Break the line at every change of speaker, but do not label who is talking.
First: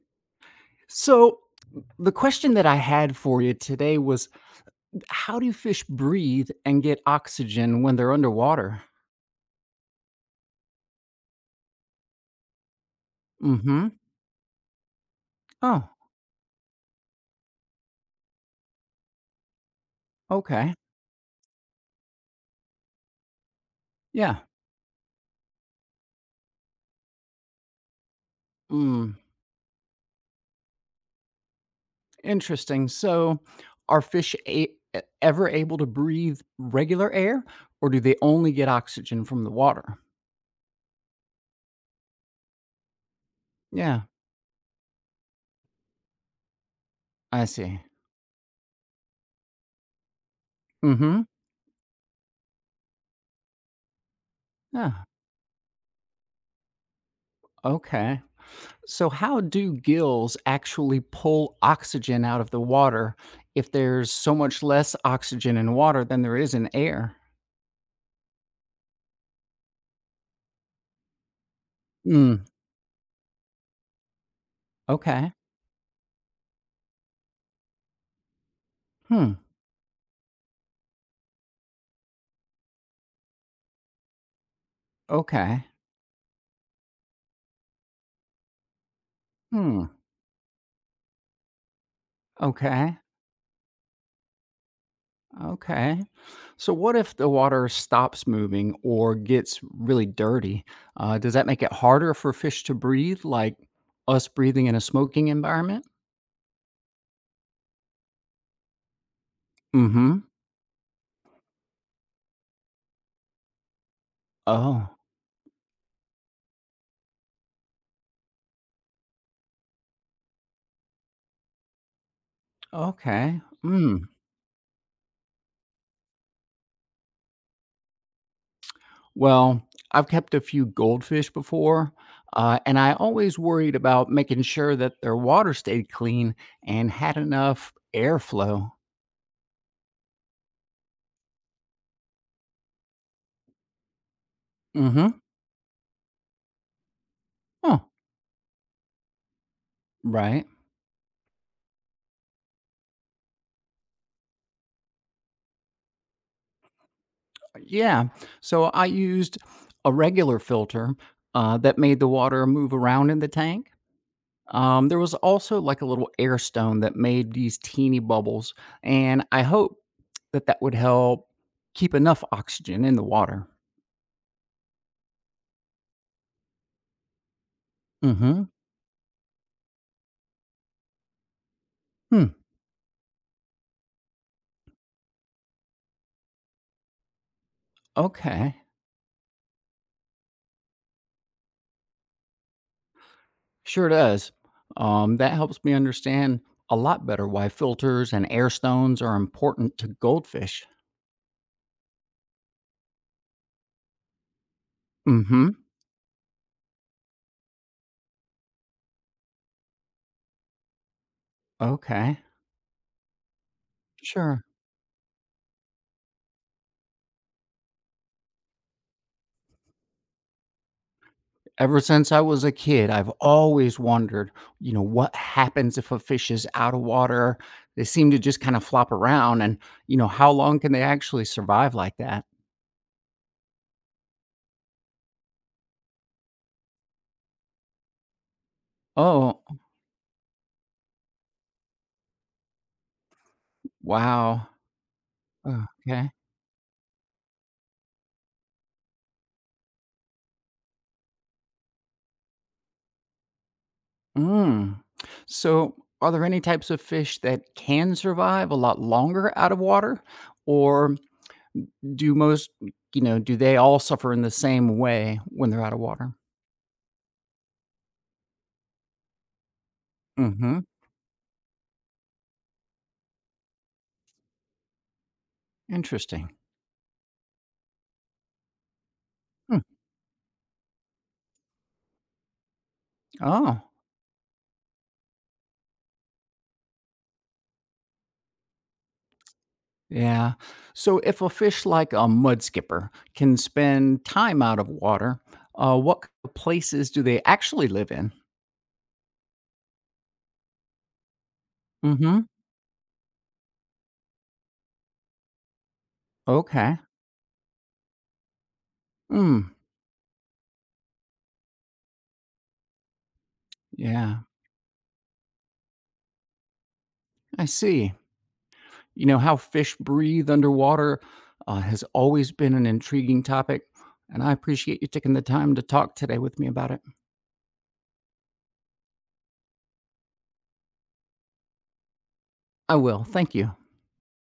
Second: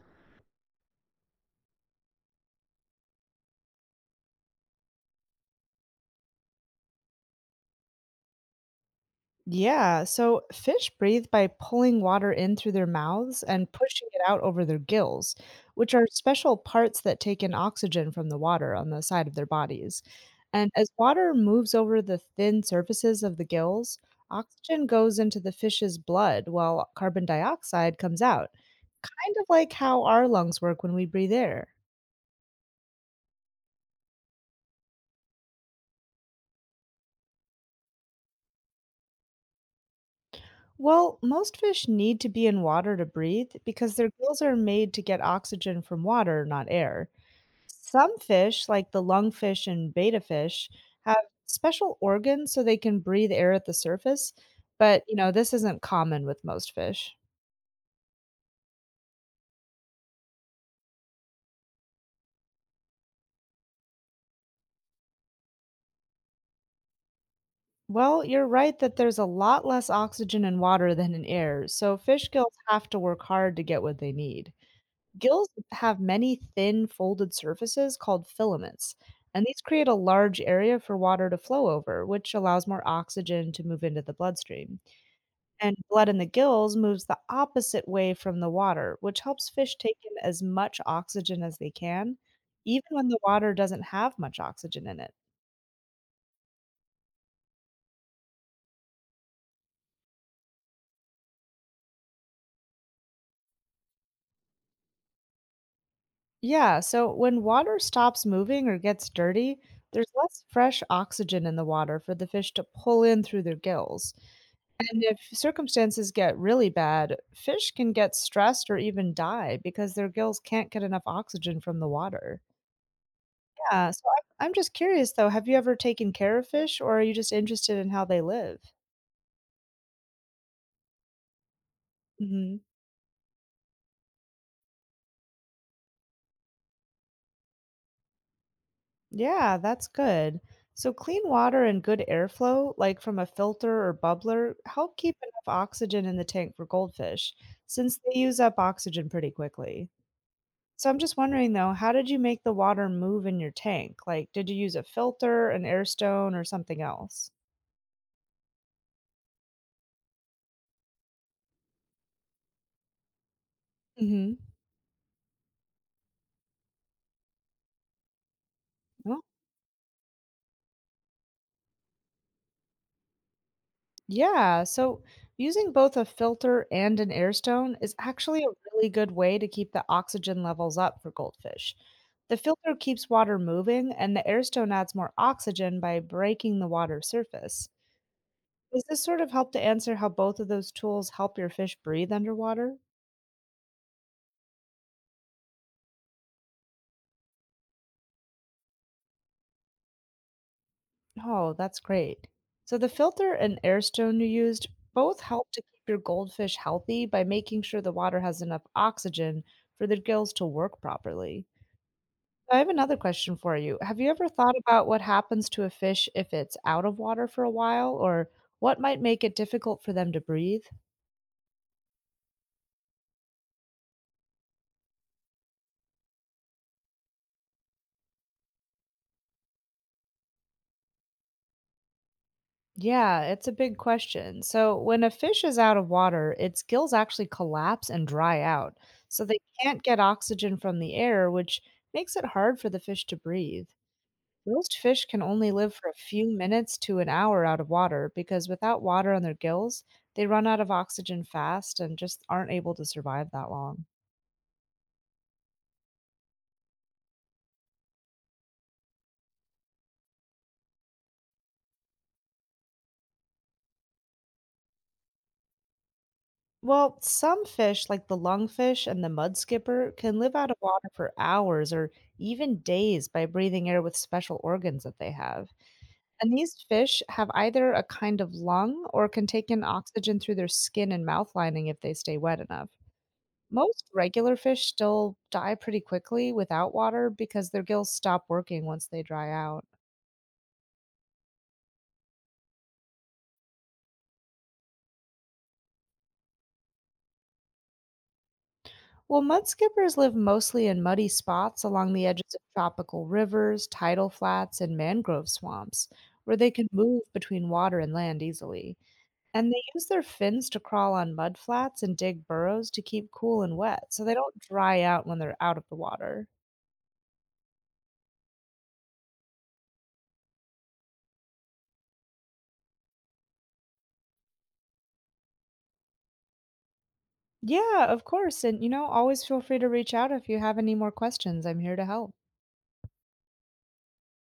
So, the question that I had for you today was how do fish breathe and get oxygen when they're underwater?
Yeah, so fish breathe by pulling water in through their mouths
Mm
and
hmm.
pushing it out over their gills,
Oh,
which are special parts that take in oxygen from the water on the side of their bodies. And
okay.
as water moves over the thin surfaces of the gills,
Yeah.
oxygen goes into the fish's blood while carbon dioxide comes out,
Mm,
kind of like how our lungs work when we breathe air.
interesting. So, are fish ever able to breathe regular air or do they only get oxygen from the water?
Well, most fish need to be in water to breathe because
Yeah,
their gills are made to get oxygen from water, not air.
I see.
Some fish, like the lungfish and betta fish,
Mm
have
hmm.
special organs so they can breathe air at the surface,
Yeah.
but this isn't common with most fish.
Okay. So, how do gills actually pull oxygen out of the water if there's so much less oxygen in water than there is in air?
Well, you're right that there's a lot less oxygen in water than in air, so fish
Hmm.
gills have to work hard to get what they need.
Okay.
Gills have many thin folded surfaces called filaments,
Hmm.
and these create a large area for water to flow over, which allows more oxygen to move into the bloodstream.
Okay.
And blood in the gills moves the opposite way from the water, which helps fish
Hmm.
take in as much oxygen as they can, even
Okay.
when the water doesn't have much oxygen in it.
Okay. So, what if the water stops moving or gets really dirty? Does that make it harder for fish to breathe, like us breathing in a smoking environment?
Yeah, so when water stops moving or gets dirty,
Mm hmm.
there's less fresh oxygen in the water for the fish to pull in through their gills.
Oh,
And if circumstances get really bad, fish can get stressed or even die because their gills can't get enough oxygen from the water.
okay.
Yeah,
Hmm.
so I'm just curious though, have you ever taken care of fish or are you just interested in how they live?
Well, I've kept a few goldfish before,
Mhm.
and I always worried about making sure that their water stayed clean and had enough airflow.
Yeah, that's good. So clean water and good airflow, like from a filter or bubbler, help keep
Mm-hmm.
enough oxygen in the tank for goldfish,
Oh,
since they use up oxygen pretty quickly.
right.
So I'm just wondering though, how did you make the water move in your tank? Like, did you use a filter, an air stone, or something else?
Yeah. So I used a regular filter that made the water move around in the tank.
Mm-hmm.
There was also like a little air stone that made these teeny bubbles, and I hope that that would help keep enough oxygen in the water.
Yeah, so using both a filter and an air stone is
Mm-hmm.
actually a really good way to keep the oxygen levels up for goldfish.
Hmm.
The filter keeps water moving, and the air stone adds more oxygen by breaking the water surface.
Okay.
Does this sort of help to answer how both of those tools help your fish breathe underwater?
Sure does. That helps me understand a lot better why filters and air stones are important to goldfish.
Oh, that's great. So, the filter and air stone you used both
Mm hmm.
help to keep your goldfish healthy by making sure the water has enough oxygen for their gills to work properly.
Okay.
I have another question for you. Have you ever
Sure.
thought about what happens to a fish if it's out of water for a while, or what might make it difficult for them to breathe?
Ever since I was a kid, I've always wondered, you know, what happens if a fish is out of water? They seem to just kind of flop around, and, you know, how long can they actually survive like that?
Yeah, it's a big question. So, when a fish is out of water, its gills actually collapse and dry out. So, they
Oh,
can't get oxygen from the air, which makes it hard for the fish to breathe.
wow.
Most fish can only live for a
Okay.
few minutes to an hour out of water because without water on their gills, they run out of oxygen fast and just aren't able to survive that long.
Mm. So, are there any types of fish that can survive a lot longer out of water, or do most, you know, do they all suffer in the same way when they're out of water?
Well, some fish, like the lungfish and the mud skipper, can live out of
Mm-hmm.
water for hours or even days by breathing air with special organs that they have.
Interesting.
And these fish have either a kind of lung or can take
Hmm.
in oxygen through their skin and mouth lining if they stay wet enough.
Oh,
Most regular fish still die pretty quickly without water because their gills stop working once they dry out.
yeah. So, if a fish like a mud skipper can spend time out of water, uh, what k- places do they actually live in?
Well, mudskippers live mostly in muddy spots along the
Mm-hmm.
edges of tropical rivers, tidal flats, and mangrove swamps, where they can
Okay.
move between water and land easily.
Mm.
And they use their fins to crawl on mud flats and dig burrows to keep cool and wet, so they
Yeah,
don't dry out when they're out of the water.
I see. You know, how fish breathe underwater has always been an intriguing topic, and I appreciate you taking the time to talk today with me about it.
Yeah, of course. And, you know, always feel free to reach out if you have any more questions. I'm here to help.
I will. Thank you.